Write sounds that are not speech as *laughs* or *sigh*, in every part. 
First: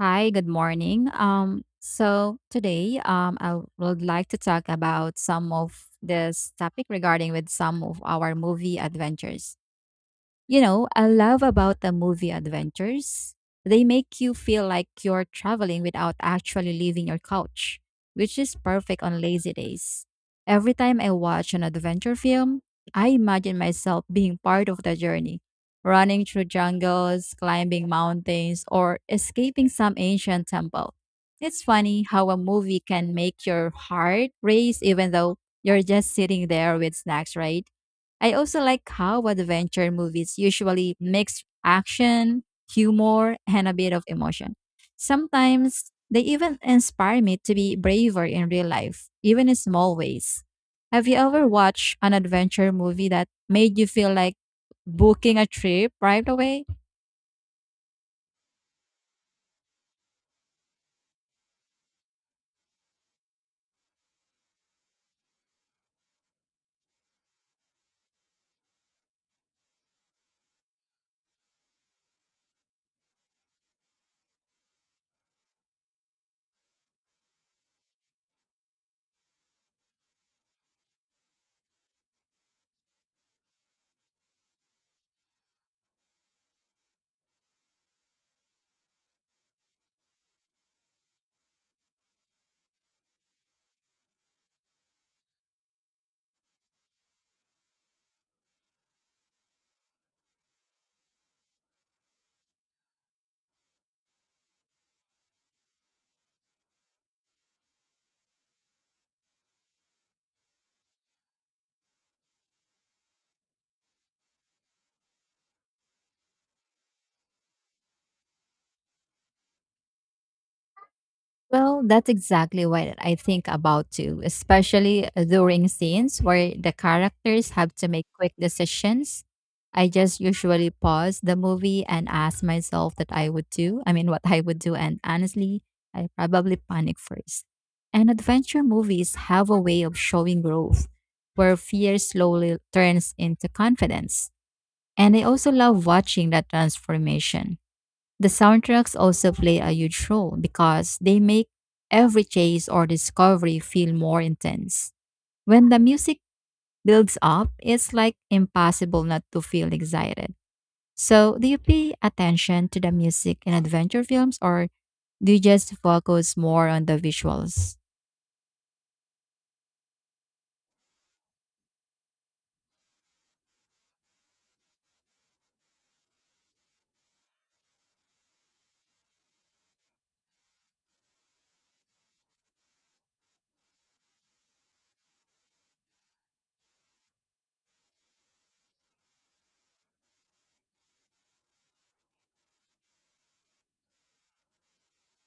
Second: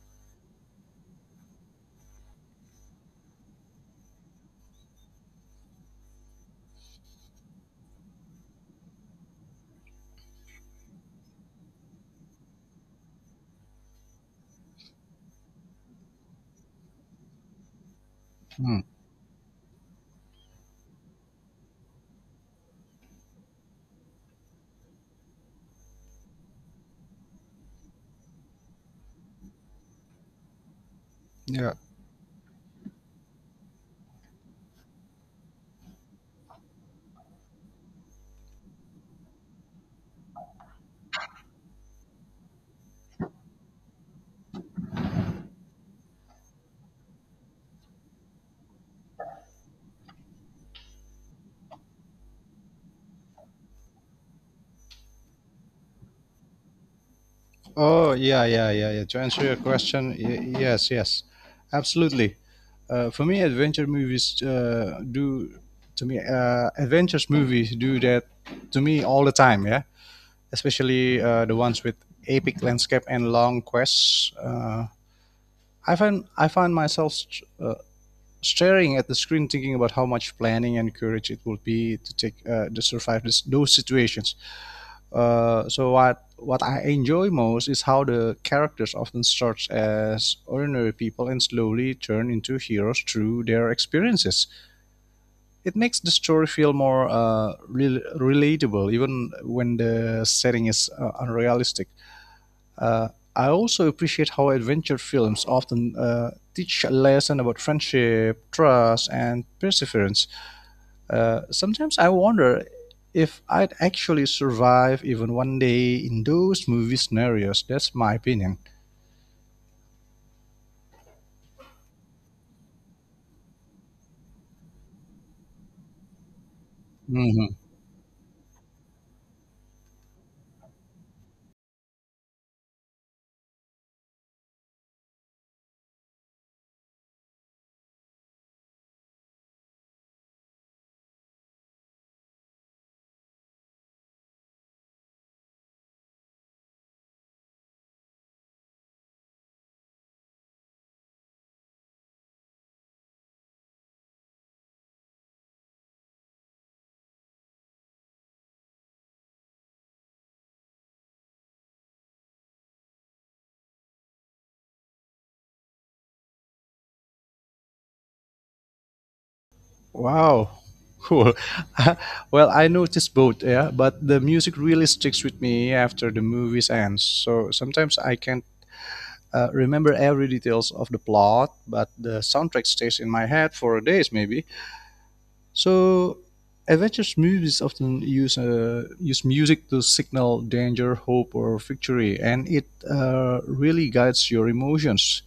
Hi, good morning. So today, I would like to talk about some of this topic regarding with some of our movie adventures. I love about the movie adventures. They make you feel like you're traveling without actually leaving your couch, which is Hmm. perfect on lazy days. Every time I watch an adventure film, I imagine myself being part of the journey, running through jungles, climbing mountains, or escaping some ancient temple. It's Yeah. funny how a movie can make your heart race even though you're just sitting there with snacks, right? I also like how adventure movies usually mix action, humor, and a bit of emotion. Sometimes they even inspire me to be braver in real life, even in small ways. Have you ever watched an adventure movie that made you feel like booking a trip right away? Oh, yeah, yeah, yeah, yeah. To answer your question, yes, yes, absolutely. For me, adventure movies do to me— adventures movies do that to me all the time. Yeah, especially the ones with epic landscape and long quests. I find myself staring at the screen, thinking about how much planning and courage it will be to take, to survive this, those situations. So what I enjoy most is how the characters often start as ordinary people and slowly turn into heroes through their experiences. It makes the story feel more relatable, even when the setting is, unrealistic. Uh, I also appreciate how adventure films often teach a lesson about friendship, trust, and perseverance. Sometimes I wonder if I'd actually survive even one day in those movie scenarios. That's my opinion. Well, that's exactly what I think about too, especially during scenes where the characters Mhm. have to make quick decisions. I just usually pause the movie and ask myself that I would do. I mean, what I would do. And honestly, I probably panic first. And adventure movies have a way of showing growth where fear slowly turns into confidence. And I also love watching that transformation. The soundtracks also play a huge role because they make every chase or discovery feel more intense. When the music builds up, it's like impossible not to feel excited. So, do you pay attention to the music in adventure films or do you just focus more on the visuals? Wow. Cool. *laughs* Well, I noticed both, yeah, but the music really sticks with me after the movies ends. So sometimes I can't remember every details of the plot, but the soundtrack stays in my head for days maybe. So adventure movies often use music to signal danger, hope, or victory, and it really guides your emotions.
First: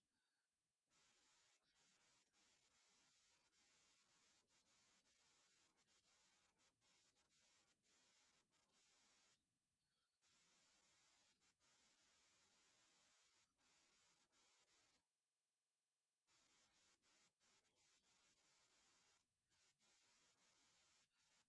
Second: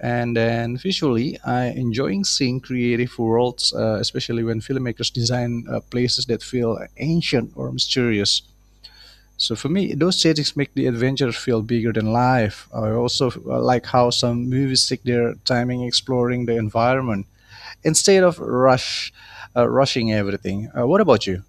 And then visually, I enjoying seeing creative worlds, especially when filmmakers design places that feel ancient or mysterious. So for me, those settings make the adventure feel bigger than life. I also like how some movies take their timing exploring the environment instead of rushing everything. What about you?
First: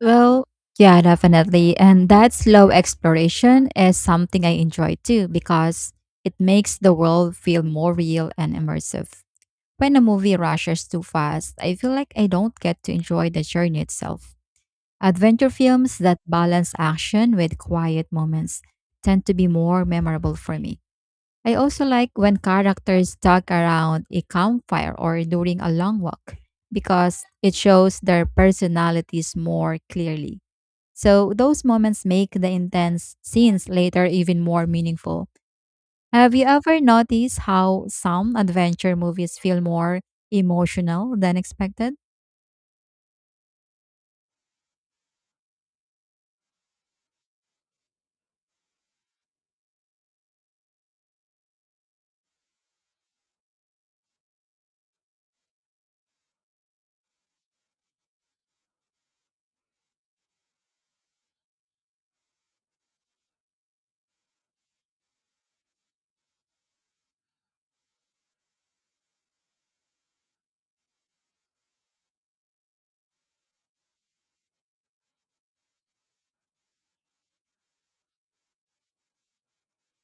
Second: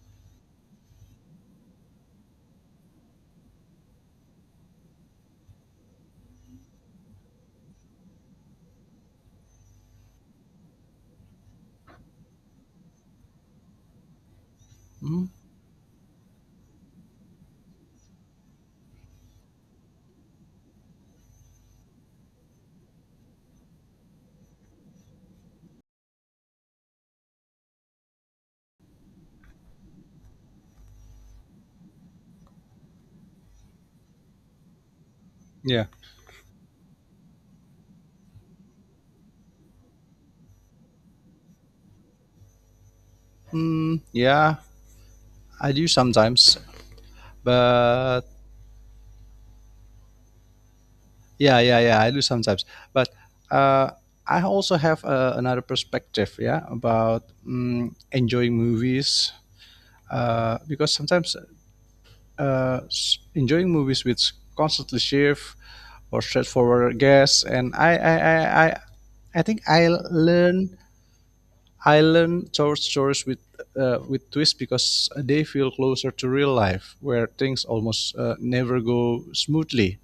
Well, yeah, definitely. And that slow exploration is something I enjoy too because it makes the world feel more real and immersive. When a movie rushes too fast, I feel like I don't get to enjoy the journey itself. Hmm? Adventure films that balance action with quiet moments tend to be more memorable for me. I also like when characters talk around a campfire or during a long walk because it shows their personalities more clearly. So, those moments make the intense scenes later even more meaningful. Yeah. Have you ever noticed how some adventure movies feel more emotional than expected? Mm, yeah, I do sometimes, but yeah, yeah, yeah, I do sometimes. But uh, I also have another perspective, yeah, about enjoying movies. Because sometimes enjoying movies with constantly shift or straightforward guess, and I think I learn short stories with, with twists because they feel closer to real life, where things almost never go smoothly.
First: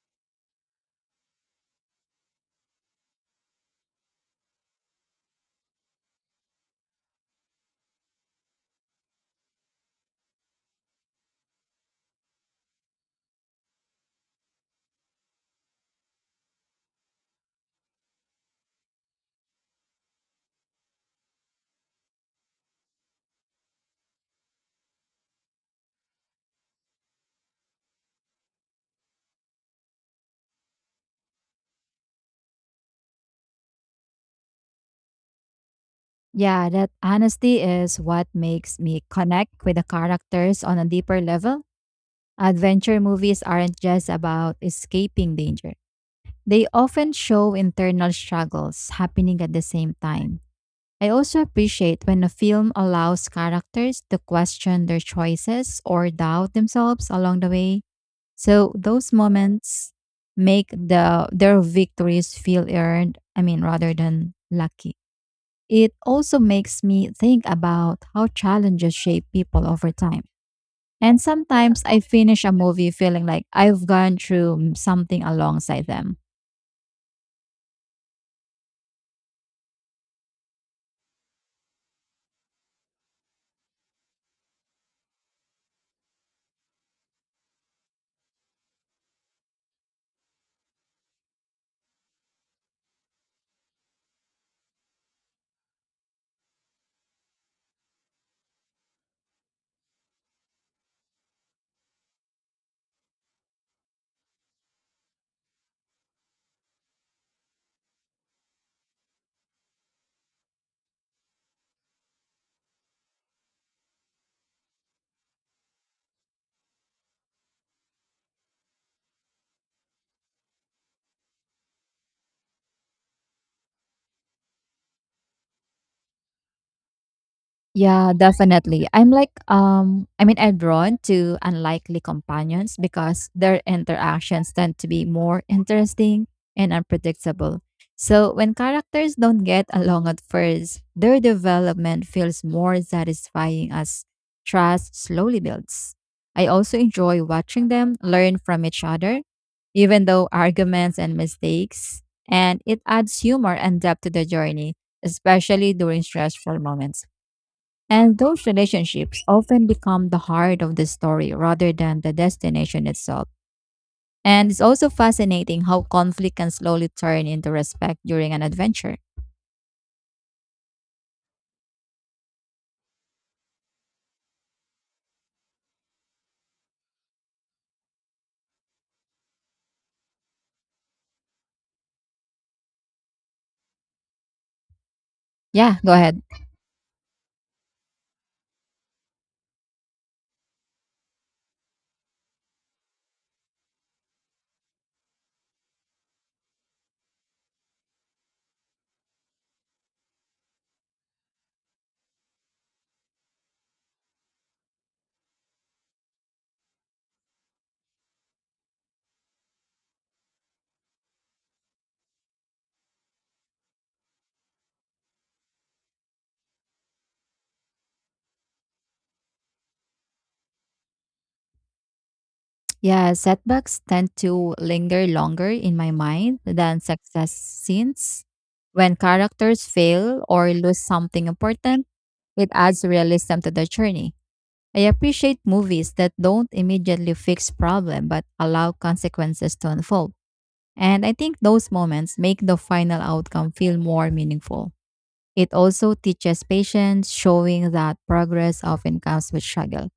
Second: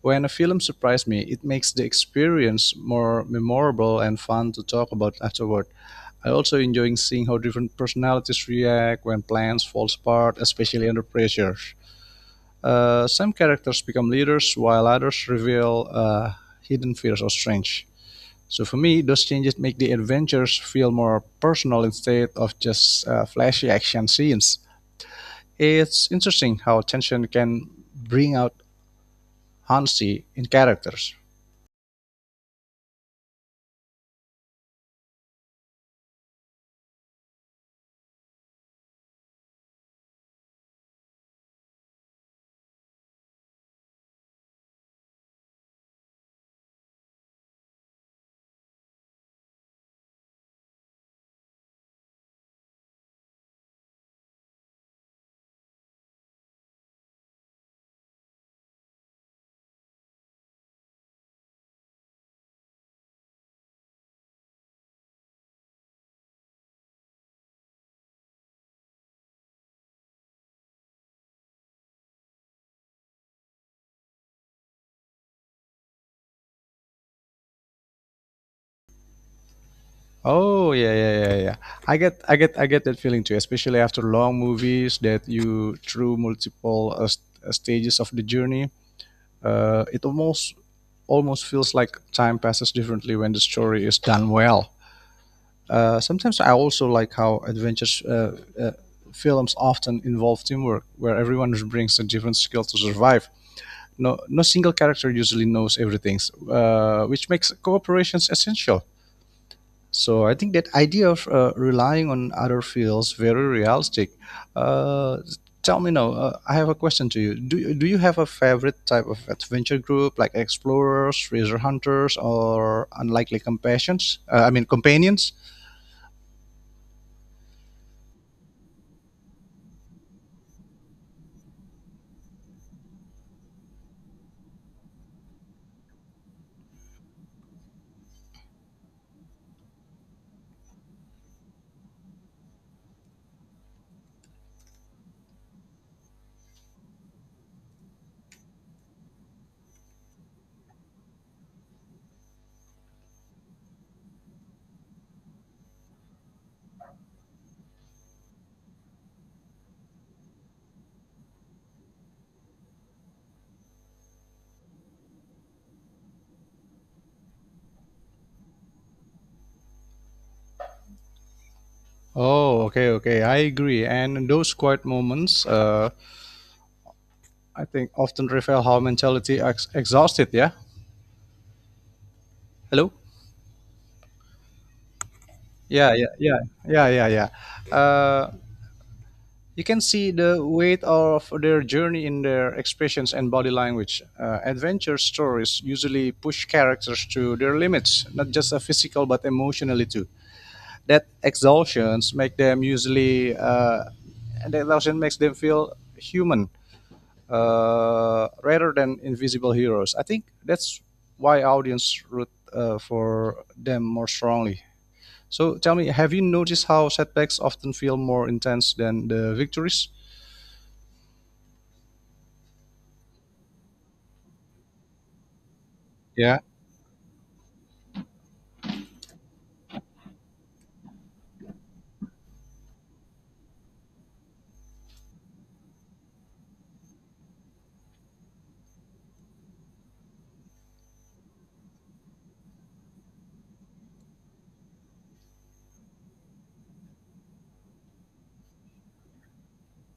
When a film surprised me, it makes the experience more memorable and fun to talk about afterward. I also enjoy seeing how different personalities react when plans fall apart, especially under pressure. Some characters become leaders, while others reveal hidden fears or strength. So for me, those changes make the adventures feel more personal instead of just flashy action scenes. It's interesting how tension can bring out honesty in characters. Yeah, that honesty is what makes me connect with the characters on a deeper level. Adventure movies aren't just about escaping danger, they often show internal struggles happening at the same time. I also appreciate when a film allows characters to question their choices or doubt themselves along the way. So those moments make their victories feel earned, I mean rather than lucky. It also makes me think about how challenges shape people over time. And sometimes I finish a movie feeling like I've gone through something alongside them. Oh yeah, yeah, yeah, yeah. I get that feeling too, especially after long movies that you through multiple stages of the journey. Uh, it almost, Almost feels like time passes differently when the story is done well. Sometimes I also like how adventures films often involve teamwork, where everyone brings a different skill to survive. No, no single character usually knows everything, which makes cooperations essential. So I think that idea of relying on other feels very realistic. Uh, tell me now, I have a question to you. Do you have a favorite type of adventure group, like explorers, treasure hunters, or unlikely companions? I mean, companions? Yeah, definitely. I'm like I mean I'm drawn to unlikely companions because their interactions tend to be more interesting and unpredictable. So when characters don't get along at first, their development feels more satisfying as trust slowly builds. I also enjoy watching them learn from each other, even though arguments and mistakes, and it adds humor and depth to the journey, especially during stressful moments. And those relationships often become the heart of the story rather than the destination itself. And it's also fascinating how conflict can slowly turn into respect during an adventure. Oh, okay, okay. I agree. And those quiet moments, I think, often reveal how exhausted. Yeah. Hello. Yeah, go Yeah, yeah, ahead. yeah, yeah, yeah, yeah. You can see the weight of their journey in their expressions and body language. Adventure stories usually push characters to their limits, not just physical but emotionally too. That exhaustions make them usually uh, that exhaustion makes them feel human, rather than invisible heroes. I think that's why audience root, for them more strongly. So tell me, have you noticed how setbacks often feel more intense than the victories? Yeah, setbacks tend to linger longer in my mind Yeah. than success scenes. When characters fail or lose something important, it adds realism to the journey. I appreciate movies that don't immediately fix problem but allow consequences to unfold. And I think those moments make the final outcome feel more meaningful. It also teaches patience, showing that progress often comes with struggle.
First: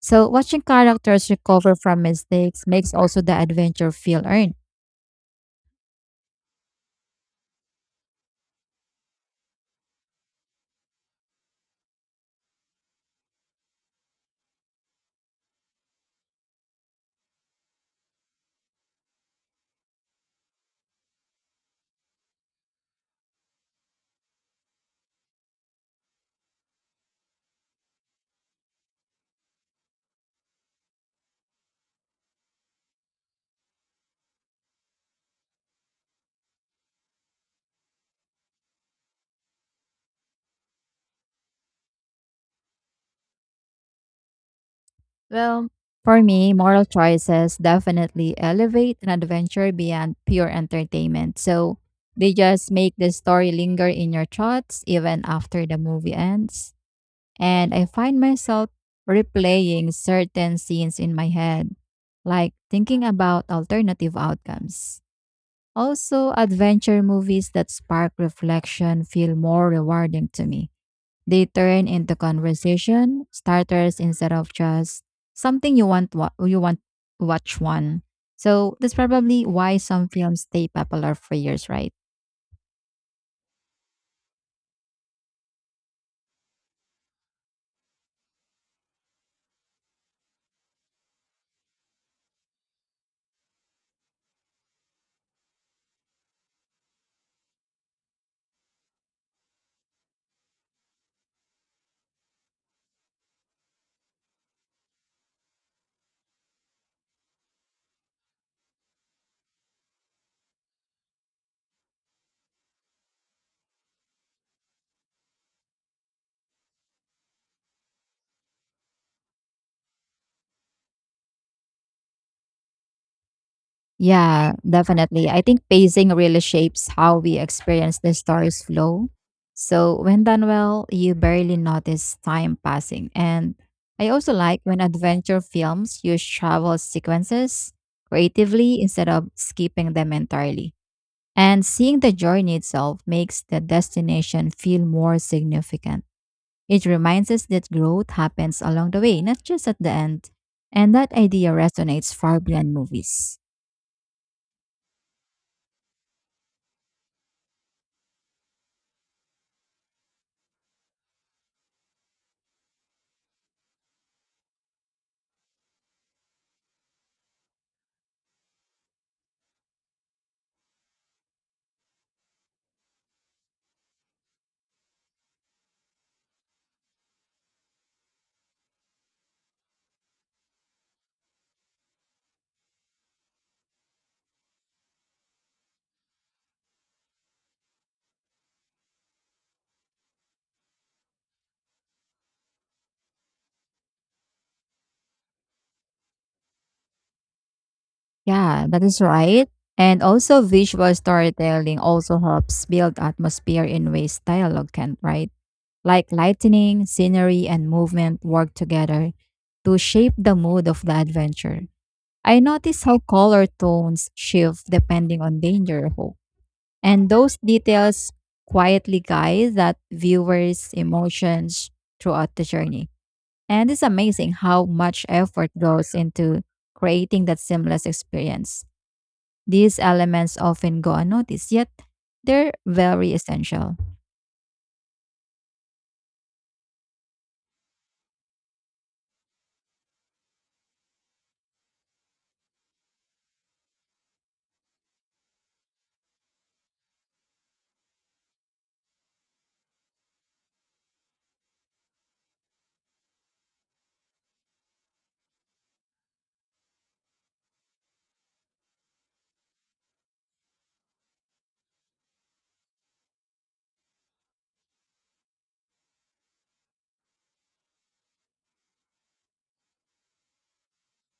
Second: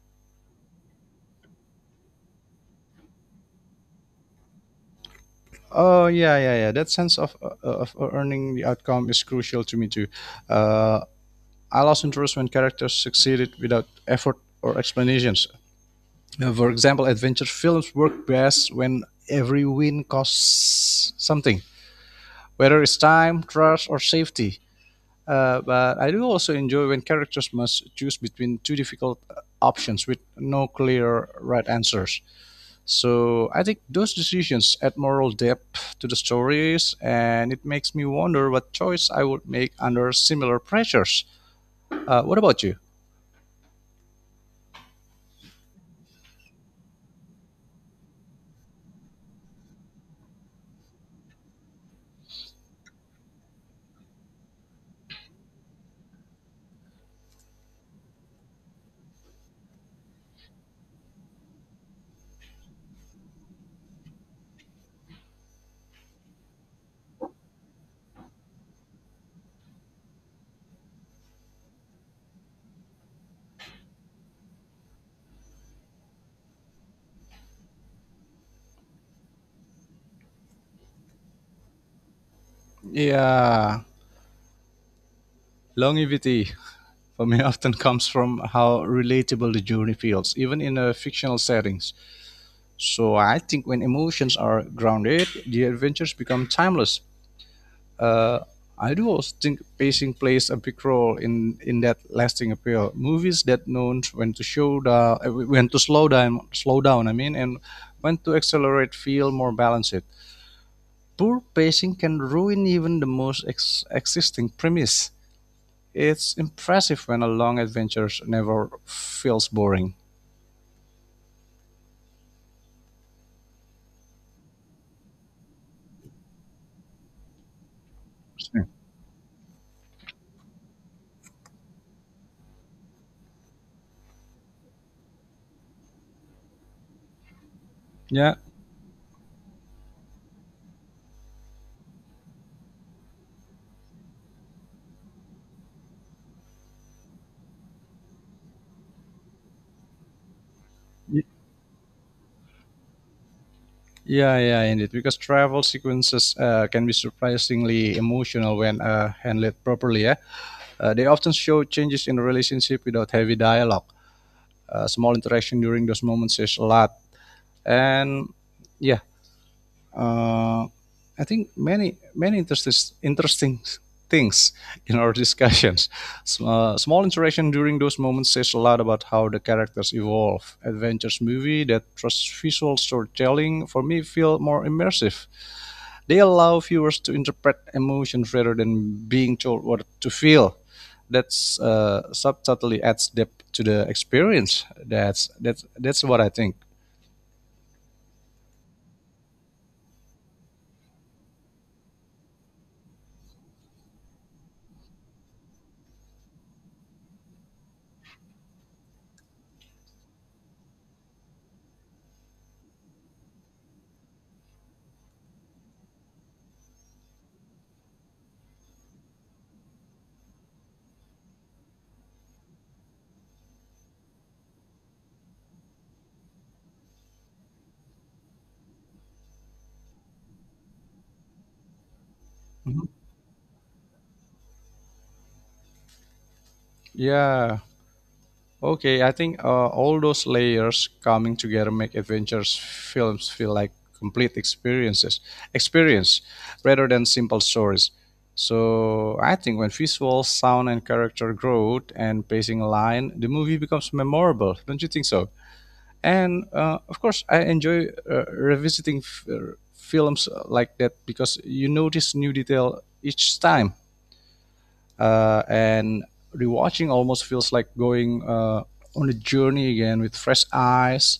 So, watching characters recover from mistakes makes also the adventure feel earned. Oh yeah, yeah, yeah. That sense of earning the outcome is crucial to me too. Uh, I lost interest when characters succeeded without effort or explanations. For example, adventure films work best when every win costs something, whether it's time, trust, or safety. But I do also enjoy when characters must choose between two difficult options with no clear right answers. So I think those decisions add moral depth to the stories, and it makes me wonder what choice I would make under similar pressures. What about you? Well, for me, moral choices definitely elevate an adventure beyond pure entertainment. So they just make the story linger in your thoughts even after the movie ends. And I find myself replaying certain scenes in my head, like thinking about alternative outcomes. Also, adventure movies that spark reflection feel more rewarding to me. They turn into conversation starters instead of just something you want to watch one. So that's probably why some films stay popular for years, right? Yeah, longevity for me *laughs* often comes from how relatable the journey feels, even in a fictional settings. So I think when emotions are grounded, the adventures become timeless. Uh, I do also think pacing plays a big role in that lasting appeal. Movies that know when to show the when to slow down, I mean, and when to accelerate, feel more balanced. Poor pacing can ruin even the most existing premise. It's impressive when a long adventure never feels boring. Yeah, definitely. I think pacing really shapes how we experience the story's flow. So when done well, you barely notice time passing. And I also like when adventure films use travel sequences Yeah, creatively instead of skipping them entirely. And seeing the journey itself makes the destination feel more significant. It reminds us that growth happens along the way, not just at the end. And that idea resonates far beyond movies. yeah, yeah, indeed. Because travel sequences can be surprisingly emotional when handled properly. Yeah, they often show changes in a relationship without heavy dialogue. Small interaction during those moments says a lot. And yeah, uh, I think many interesting things in our discussions. Small interaction during those moments says a lot about how the characters evolve. Adventures movie that trust visual storytelling for me feel more immersive. They allow viewers to interpret emotions rather than being told what to feel. That's subtly adds depth to the experience. That's what I think. Yeah, that is right. And also, visual storytelling also helps build atmosphere in ways dialogue can, right? Like lightning, scenery, and movement work together to shape the mood of the adventure. I notice how color tones shift depending on danger or hope. And those details quietly guide that viewer's emotions throughout the journey. And it's amazing how much effort goes into creating that seamless experience. These elements often go unnoticed, yet they're Mhm. very essential. Yeah. Okay, I think all those layers coming together make adventures films feel like complete experiences, experience rather than simple stories. So I think when visual, sound, and character growth and pacing align, the movie becomes memorable. Don't you think so? And of course, I enjoy revisiting films like that because you notice new detail each time, and rewatching almost feels like going, on a journey again with fresh eyes,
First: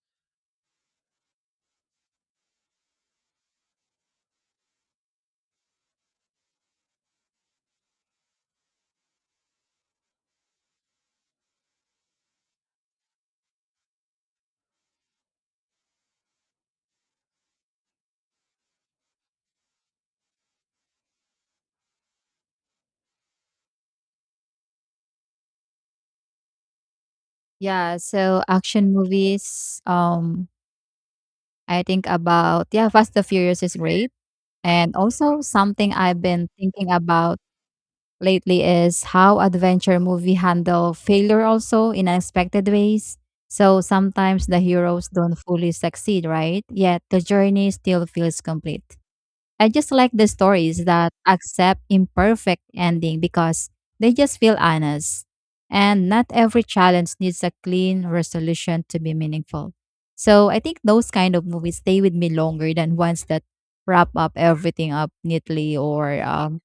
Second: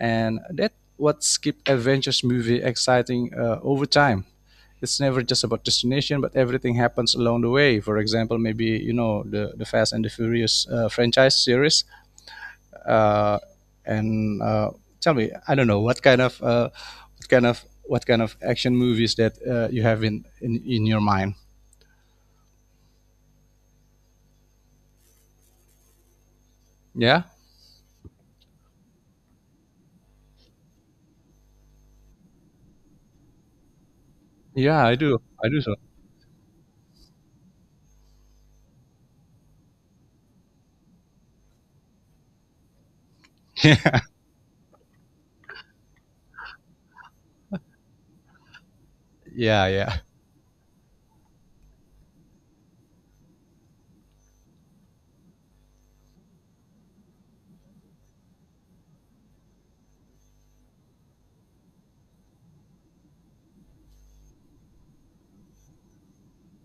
and that's what keeps adventures movie exciting over time. It's never just about destination, but everything happens along the way. For example, maybe you know the Fast and the Furious franchise series, uh, and tell me, I don't know what kind of, what kind of action movies that you have in your mind? Yeah, Yeah, so action movies, I think about, yeah, Fast and Furious is great. yeah, And also I do something I've been thinking about lately is how adventure movie handle failure also in unexpected ways. so. So *laughs* sometimes the heroes don't fully succeed, right? Yet the journey still feels complete. Yeah, I just yeah. like the stories that accept imperfect ending because they just feel honest. And not every challenge needs a clean resolution to be meaningful. So I think those kind of movies stay with me longer than ones that wrap up everything up neatly or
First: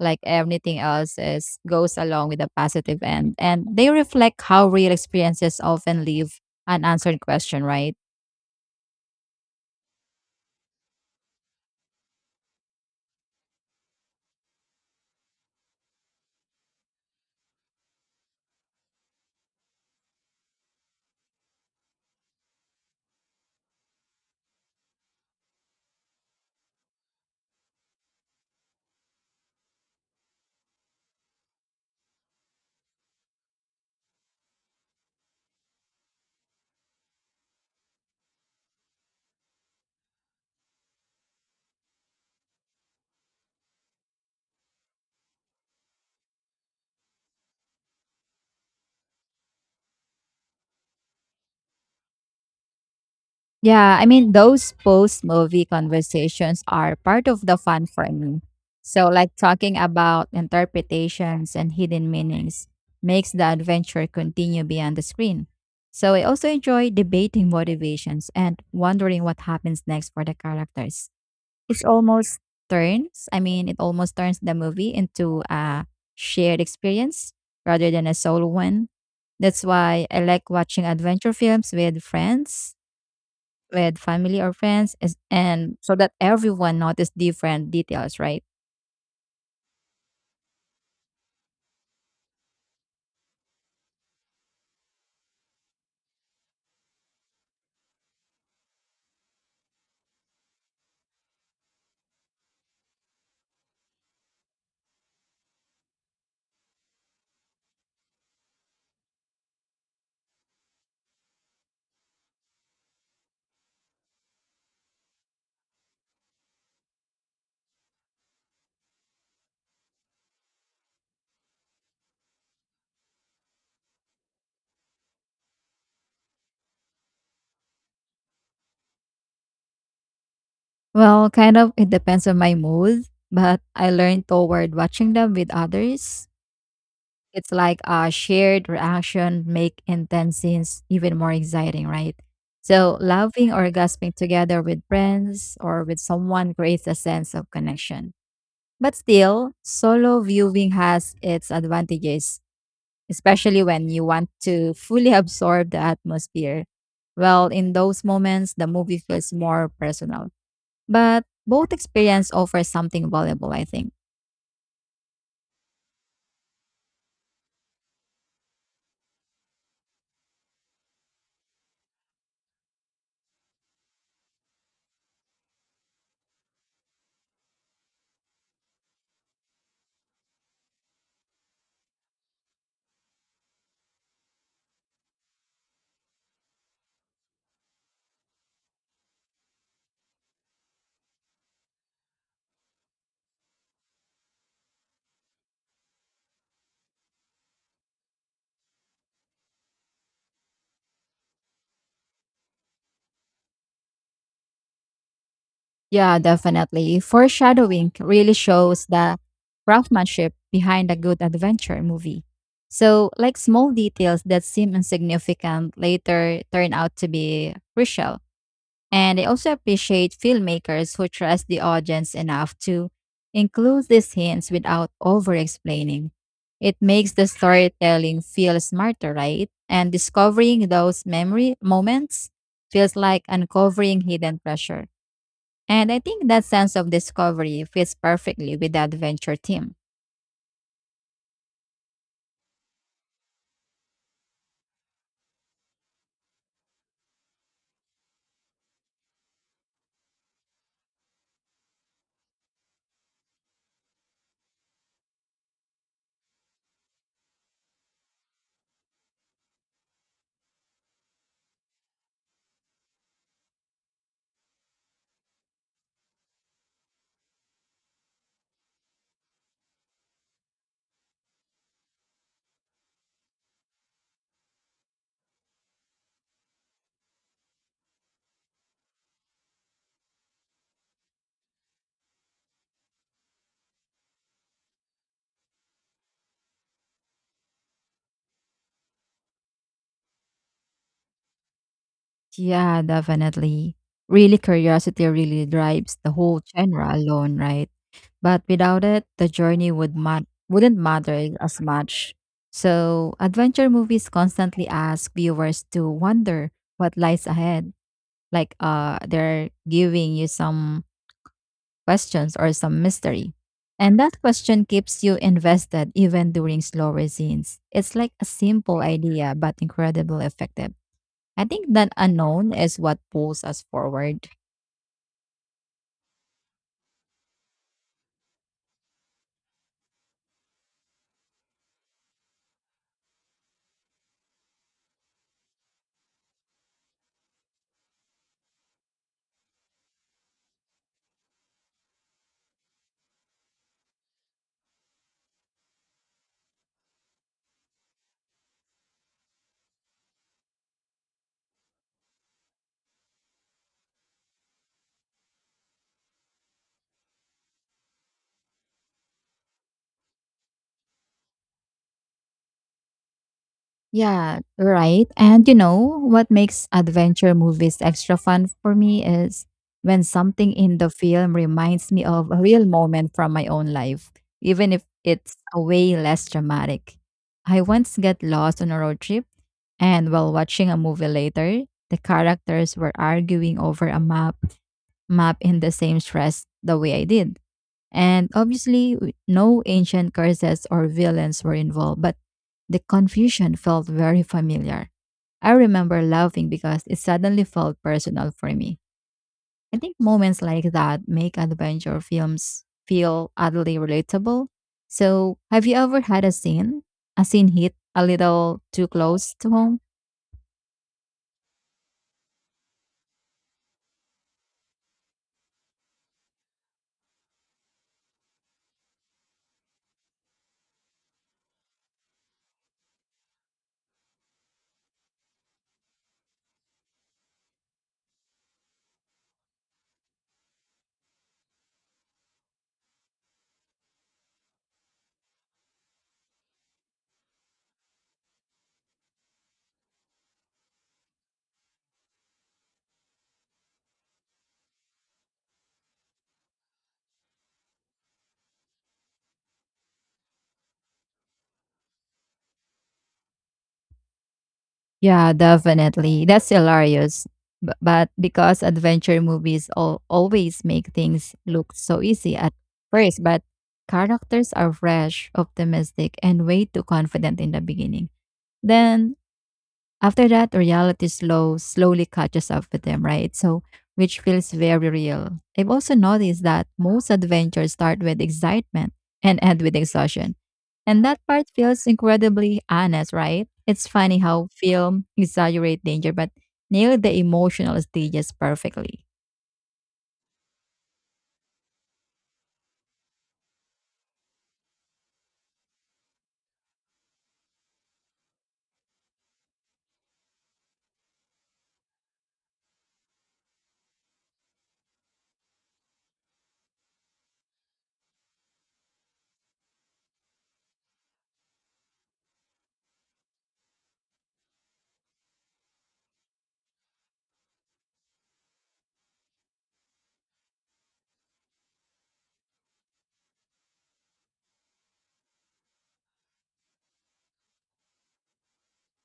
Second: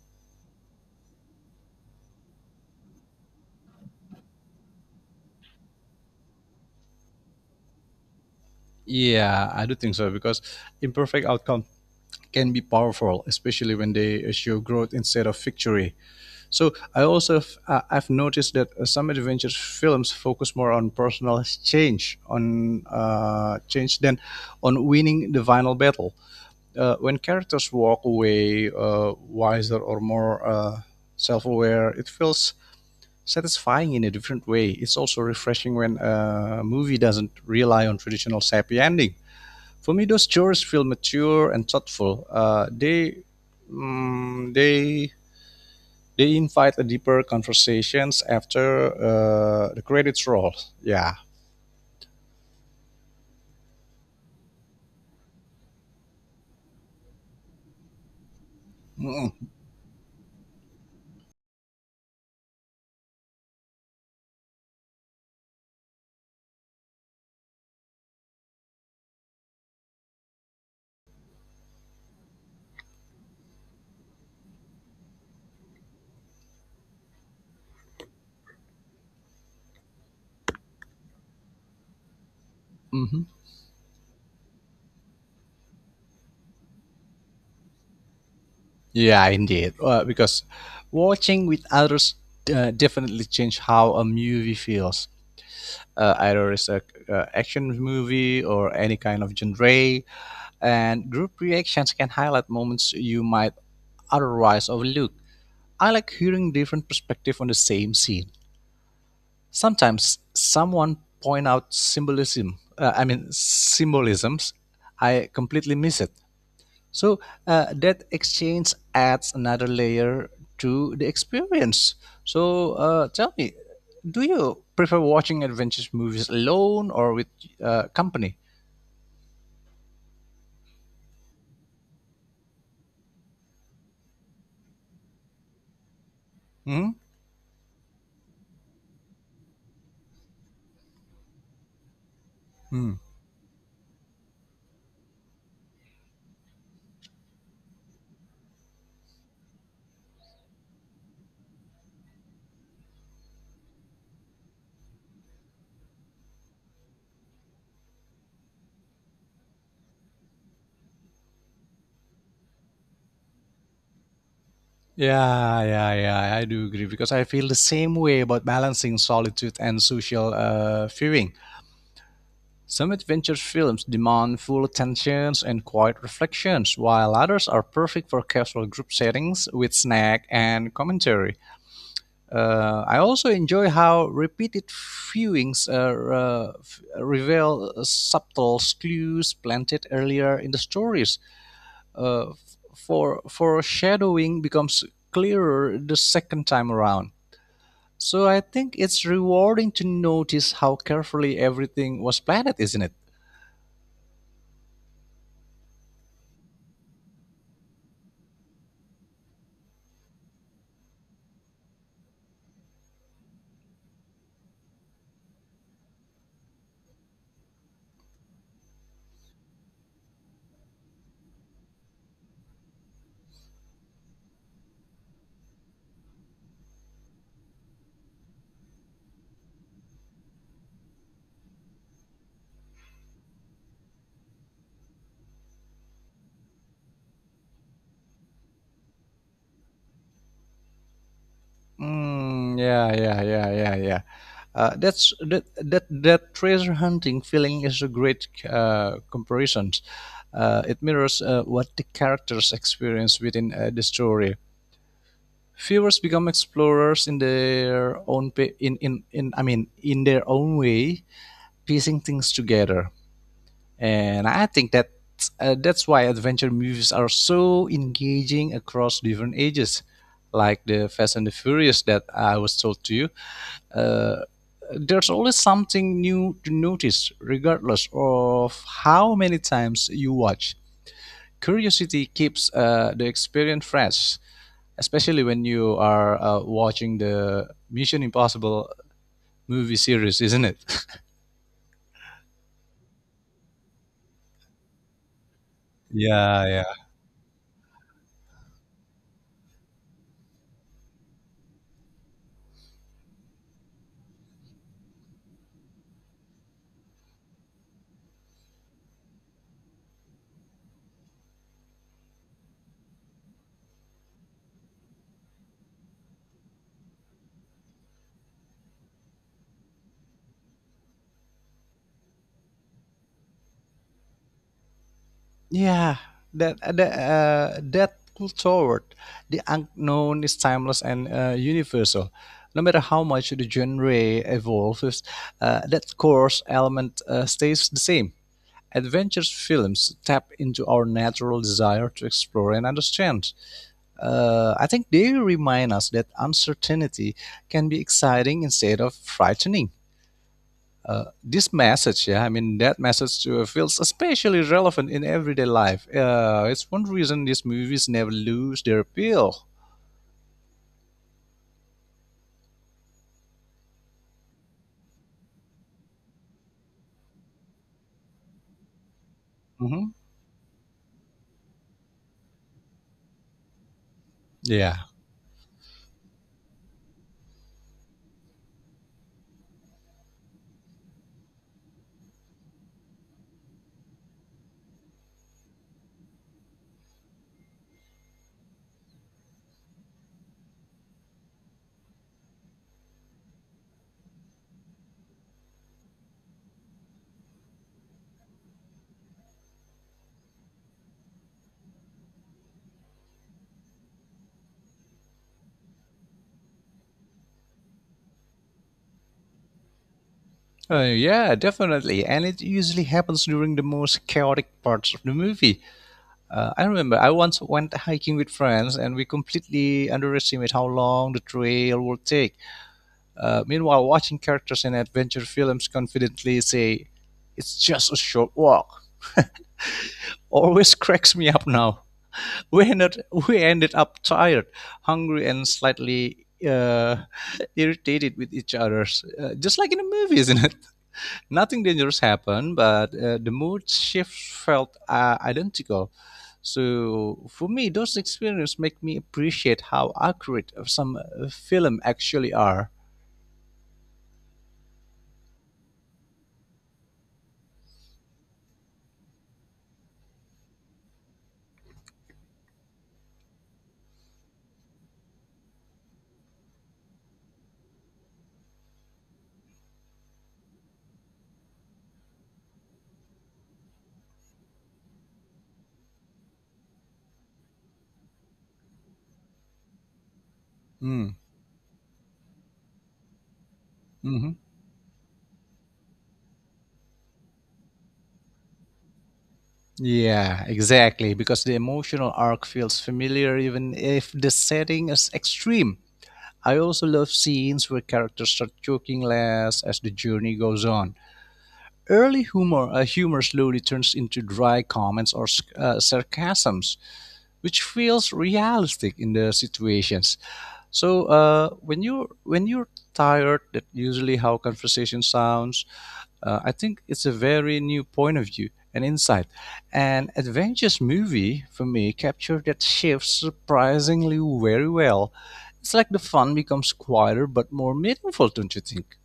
like everything else is goes along with a positive end, and they reflect how real experiences often leave unanswered question, right? Yeah, I do think so because imperfect outcome can be powerful, especially when they show growth instead of victory. So I also I've noticed that some adventure films focus more on personal change, on change than on winning the final battle. When characters walk away wiser or more self-aware, it feels satisfying in a different way. It's also refreshing when a movie doesn't rely on traditional happy ending. For me those chores feel mature and thoughtful. They mm, They invite a deeper conversations after the credits roll. Yeah. Yeah, I mean those post movie conversations are part of the fun for me. So like talking about interpretations and hidden meanings makes the adventure continue beyond the screen. So I also enjoy debating motivations and wondering what happens next for the characters. It almost I mean, it almost turns the movie into a shared experience rather than a solo one. That's why I like watching adventure films Mm-hmm. with family or friends, and so that everyone notice different details, right? Yeah, indeed, because watching with others definitely change how a movie feels, either it's a action movie or any kind of genre. And group reactions can highlight moments you might otherwise overlook. I like hearing different perspective on the same scene. Sometimes someone point out symbolism. I mean symbolisms. I completely miss it. So that exchange adds another layer to the experience. So tell me, do you prefer watching adventure movies alone or with, company? Well, kind of, it depends on my mood, but I learn toward watching them with others. Hmm? It's like a shared reaction make intense scenes even more exciting, right? Hmm. So laughing or gasping together with friends or with someone creates a sense of connection. But still, solo viewing has its advantages, especially when you want to fully *laughs* absorb the atmosphere. Well, in those moments, the movie feels more personal. But both experience offers something valuable, I think. Yeah, yeah, yeah. I do agree because I feel the same way about balancing solitude and social viewing. Some adventure films demand full attention and quiet reflections, while others are perfect for casual group settings with snack and commentary. I also enjoy how repeated viewings reveal subtle clues planted earlier in the stories. Uh, for foreshadowing becomes clearer the second time around. So I think it's rewarding to notice how carefully everything was planned, isn't it? Yeah, definitely. Foreshadowing really shows the craftsmanship behind a good adventure movie. So, like small details that seem insignificant later turn out to be crucial. And I also appreciate filmmakers who trust the audience enough to include these hints without over explaining. It makes the storytelling feel smarter, right? And discovering those memory moments feels like uncovering hidden treasure. And I think that sense of discovery fits perfectly with the adventure theme. Mm, yeah, yeah, yeah, yeah, yeah. That's that that That treasure hunting feeling is a great comparison. It mirrors what the characters experience within the story. Viewers become explorers in their own pa- in I mean in their own way, piecing things together. And I think that that's why adventure movies are so engaging across different ages, like the Fast and the Furious that I was told to you. uh, there's always something new to notice, regardless of how many times you watch. Curiosity keeps the experience fresh, especially when you are watching the Mission Impossible movie series, isn't it? *laughs* Yeah, definitely. Really, curiosity really drives the whole Yeah, yeah. genre alone, right? But without it, the journey would wouldn't matter as much. So, adventure movies constantly ask viewers to wonder what lies ahead. Like, they're giving you some questions or some mystery. And that question keeps you invested even during slower scenes. It's like a simple idea but incredibly effective. I think that unknown is what pulls us forward. Yeah, that pull toward the unknown is timeless and, universal. No matter how much the genre evolves, that core element stays the same. Adventure films tap into our natural desire to explore and understand. I think they remind us that uncertainty can be exciting instead of frightening. This message, yeah, I mean that message feels especially relevant in everyday life. It's one reason these movies never lose their appeal. Yeah, right. And what makes adventure movies extra fun for me is Hmm. when something in the film reminds me of a real moment from my own life, even Yeah. if it's a way less dramatic. I once got lost on a road trip. And while watching a movie later, the characters were arguing over a map, in the same stress the way I did. And obviously, no ancient curses or villains were involved, but the confusion felt very familiar. I remember laughing because it suddenly felt personal for me. I think moments like that make adventure films feel oddly relatable. So, have you ever had a a scene hit a little too close to home? Yeah, definitely. And it usually happens during the most chaotic parts of the movie. I remember I once went hiking with friends and we completely underestimated how long the trail would take. Meanwhile, watching characters in adventure films confidently say, it's just a short walk, always *laughs* cracks me up now. *laughs* We ended, we ended up tired, hungry, and slightly *laughs* irritated with each other, just like in the movie, isn't it? Nothing dangerous happened, but the mood shifts felt identical. So for me, those experiences make me appreciate how accurate of some film actually are. Yeah, definitely. That's hilarious. But because adventure movies always make things look so easy at first, but characters are fresh, optimistic, and way too confident in the beginning. Then after that, reality slowly catches up with them, right? So which feels very real. I've also noticed that most adventures start with excitement and end with exhaustion, and Mm. that part feels incredibly honest, right? It's funny Hmm. how film exaggerate danger but nail the emotional stages perfectly. Yeah, exactly. Because the emotional arc feels familiar even if the setting is extreme. I also love scenes where characters start joking less as the journey goes on. Humor slowly turns into dry comments or sarcasms, which feels realistic in the situations. So, when you're tired, that usually how conversation sounds. I think it's a very new point of view and insight. An adventures movie for me captured that shift surprisingly very well. It's like the fun becomes quieter but more meaningful, don't you think?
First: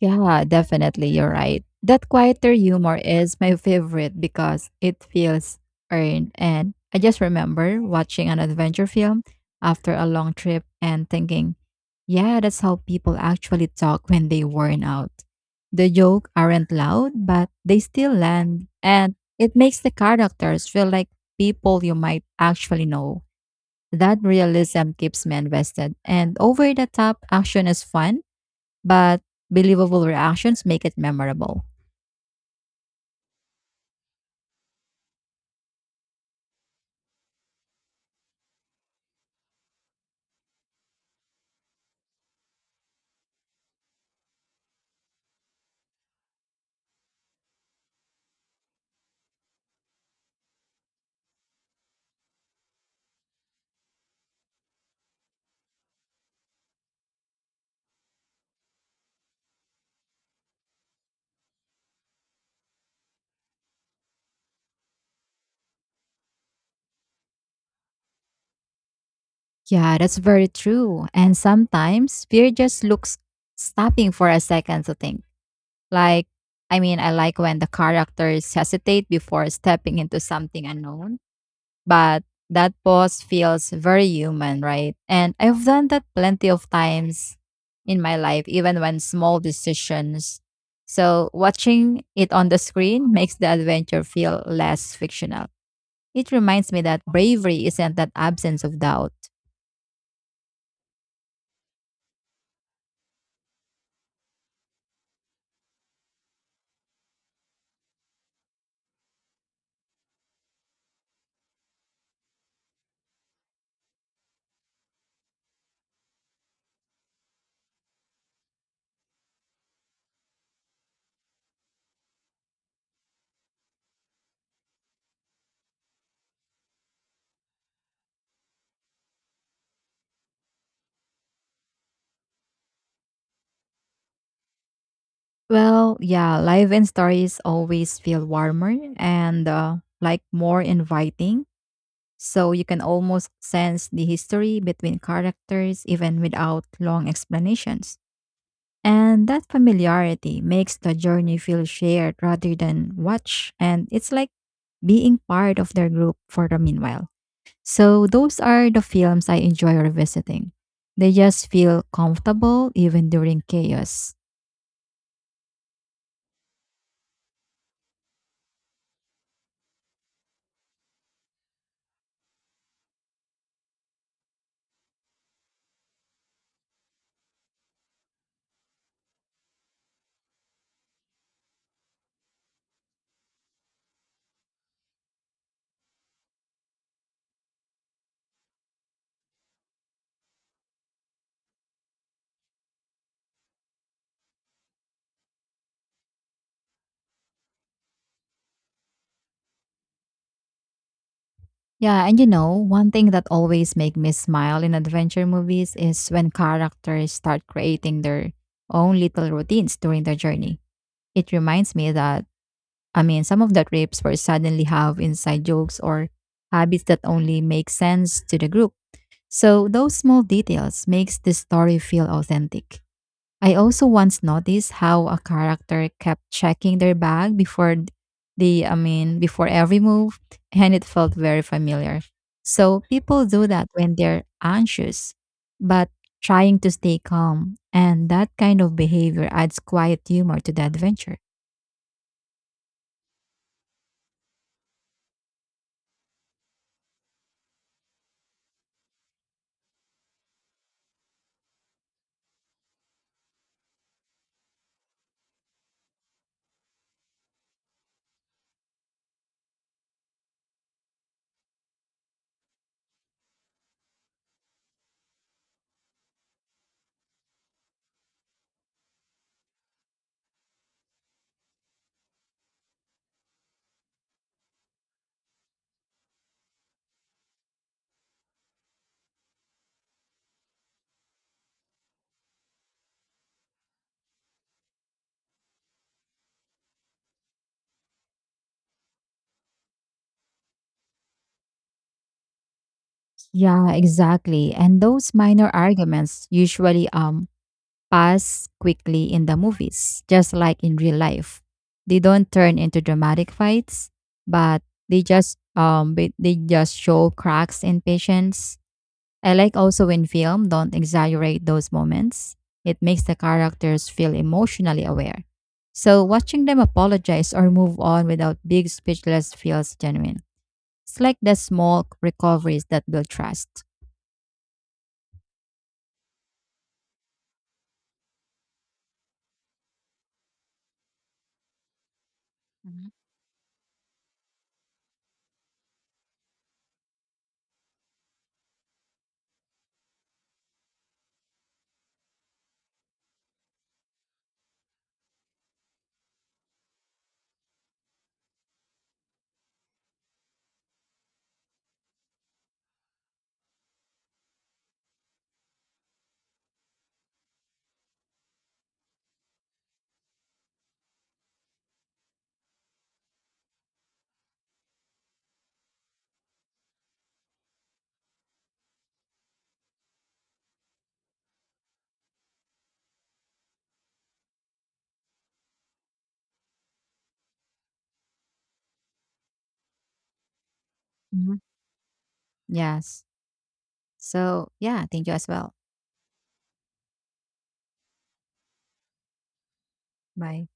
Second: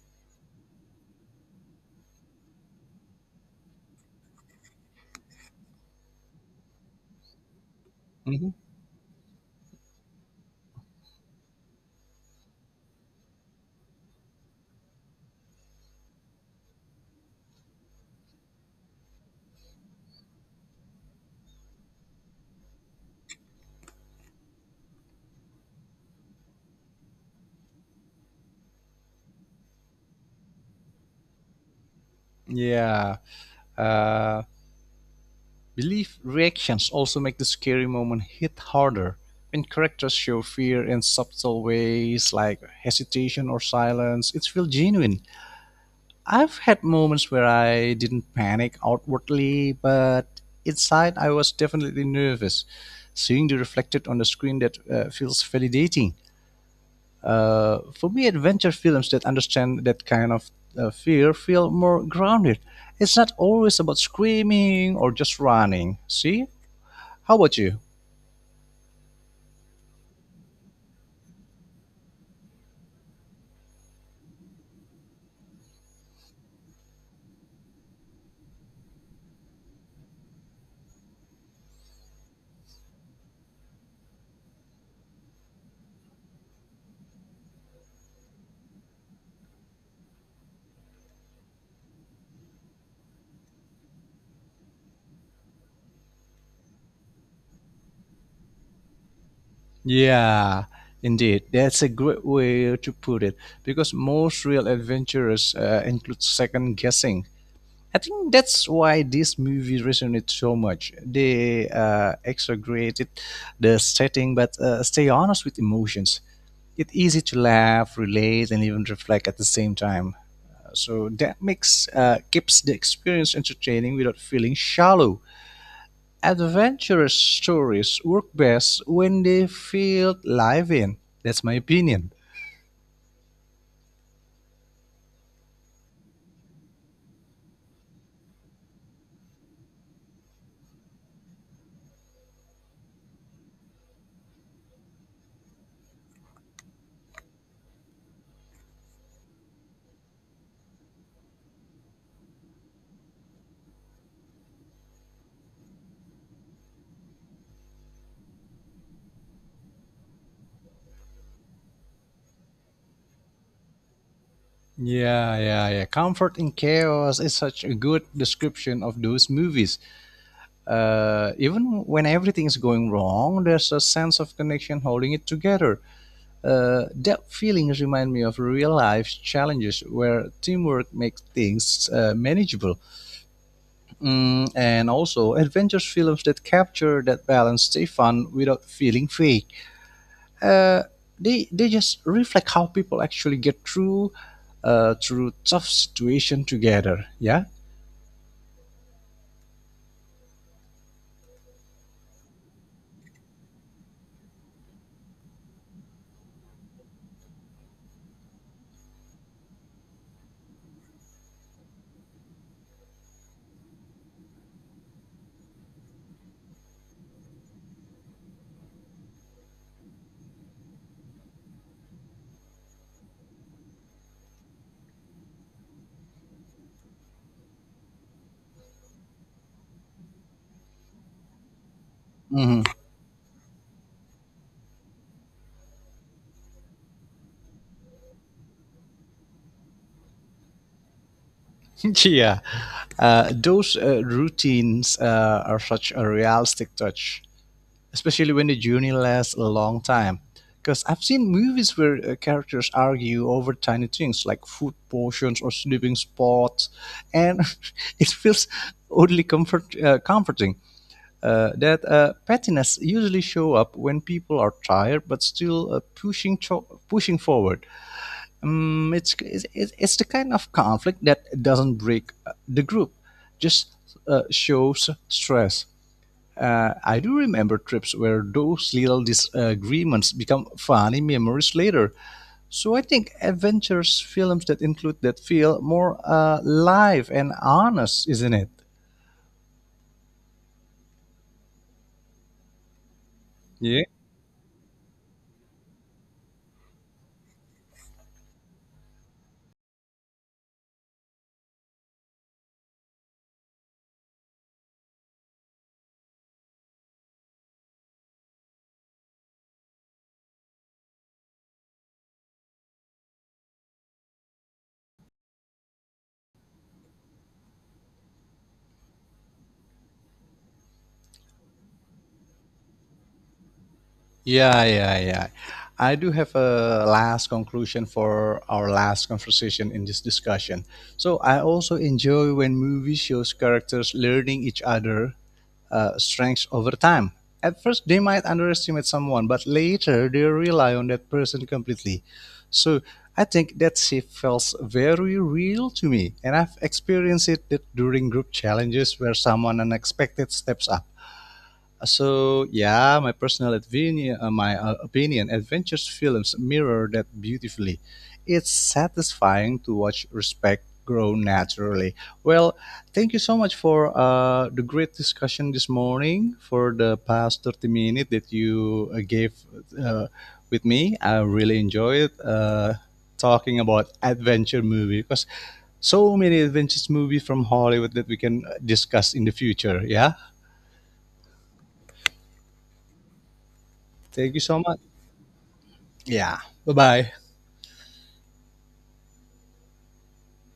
Yeah, definitely. You're right. That quieter humor is my favorite because it feels earned. And I just remember watching an Hmm. adventure film after a long trip and thinking, yeah, that's how people actually talk when they worn out. The jokes aren't loud, but they still land. And it makes the characters feel like people you might actually know. That realism keeps me invested. And over the top action is fun but believable reactions make it memorable. Yeah. Uh, Belief reactions also make the scary moment hit harder, when characters show fear in subtle ways like hesitation or silence. It feels genuine. I've had moments where I didn't panic outwardly, but inside I was definitely nervous. Seeing the reflected on the screen that feels validating. For me, adventure films that understand that kind of fear feel more grounded. It's not always about screaming or just running. See? How about you? Yeah, that's very true. And sometimes fear just looks stopping for a second to think. Like, I mean, I like when the characters hesitate before stepping into something unknown, but that pause feels very human, right? And I've done that plenty of times in my life, even when small decisions. So, watching it on the screen makes the adventure feel less fictional. It reminds me that bravery isn't that absence of doubt. Yeah, indeed. That's a great way to put it because most real adventures include second guessing. I think that's why this movie resonates so much. They exaggerated the setting but stay honest with emotions. It's easy to laugh, relate, and even reflect at the same time. So that makes keeps the experience entertaining without feeling shallow. Adventurous stories work best when they feel live in. That's my opinion. Well, yeah, live and stories always feel warmer and like more inviting. So you can almost sense the history between characters even without long explanations. And that familiarity makes the journey feel shared rather than watched. And it's like being part of their group for the meanwhile. So those are the films I enjoy revisiting. They just feel comfortable even during chaos. Yeah, yeah, yeah. Comfort in chaos is such a good description of those movies. Even when everything is going wrong, there's a sense of connection holding it together. That feeling reminds me of real life challenges where teamwork makes things manageable. Mm, and also, adventure films that capture that balance stay fun without feeling fake. uh, they just reflect how people actually get through through tough situation together. Yeah. Yeah, and one thing that always make me smile in adventure movies is when characters start creating their own little routines during their journey. It reminds me that I mean, some of the trips were suddenly have inside jokes or habits that only make sense to the group. So those small details makes the story feel authentic. I also once noticed how a character kept checking their bag before th- the I mean before every move, and it felt very familiar. Mhm. So people do that when they're anxious but trying to stay calm, and that kind of behavior adds quiet humor to the adventure. *laughs* Yeah. Those routines are such a realistic touch, especially when the journey lasts a long time. Because I've seen movies where characters argue over tiny things like food portions or sleeping spots, and *laughs* it feels oddly comforting that pettiness usually show up when people are tired but still pushing forward. It's the kind of conflict that doesn't break the group, just shows stress. I do remember trips where those little disagreements become funny memories later. So I think adventures films that include that feel more live and honest, isn't it? Yeah, Yeah. exactly. And those minor arguments usually pass quickly in the movies, just like in real life. They don't turn into dramatic fights, but they just they just show cracks in patience. I like also when film don't exaggerate those moments. It makes the characters feel emotionally aware. So watching them apologize or move on without big speechless feels genuine. It's like the small recoveries that build trust. Yeah, yeah, yeah. I do have a last conclusion for our last conversation in this discussion. So I also enjoy when Mhm. movies shows characters learning each other strengths over time. At first, they might underestimate someone, but later they rely on that person completely. So I think that shift feels very real to me, and I've experienced it that during group challenges where someone unexpected steps up. So yeah, my personal opinion, my opinion, adventures films mirror that beautifully. It's satisfying to watch respect grow naturally. Well, thank you so much for the great discussion this morning. For the past 30 minutes that you gave uh, with me, I really enjoyed talking about adventure movie because so many adventures movie from Hollywood that we can discuss in the future. Yeah, Mhm. Yes. thank you So so much. yeah, thank you as well. Yeah. Bye bye. Bye.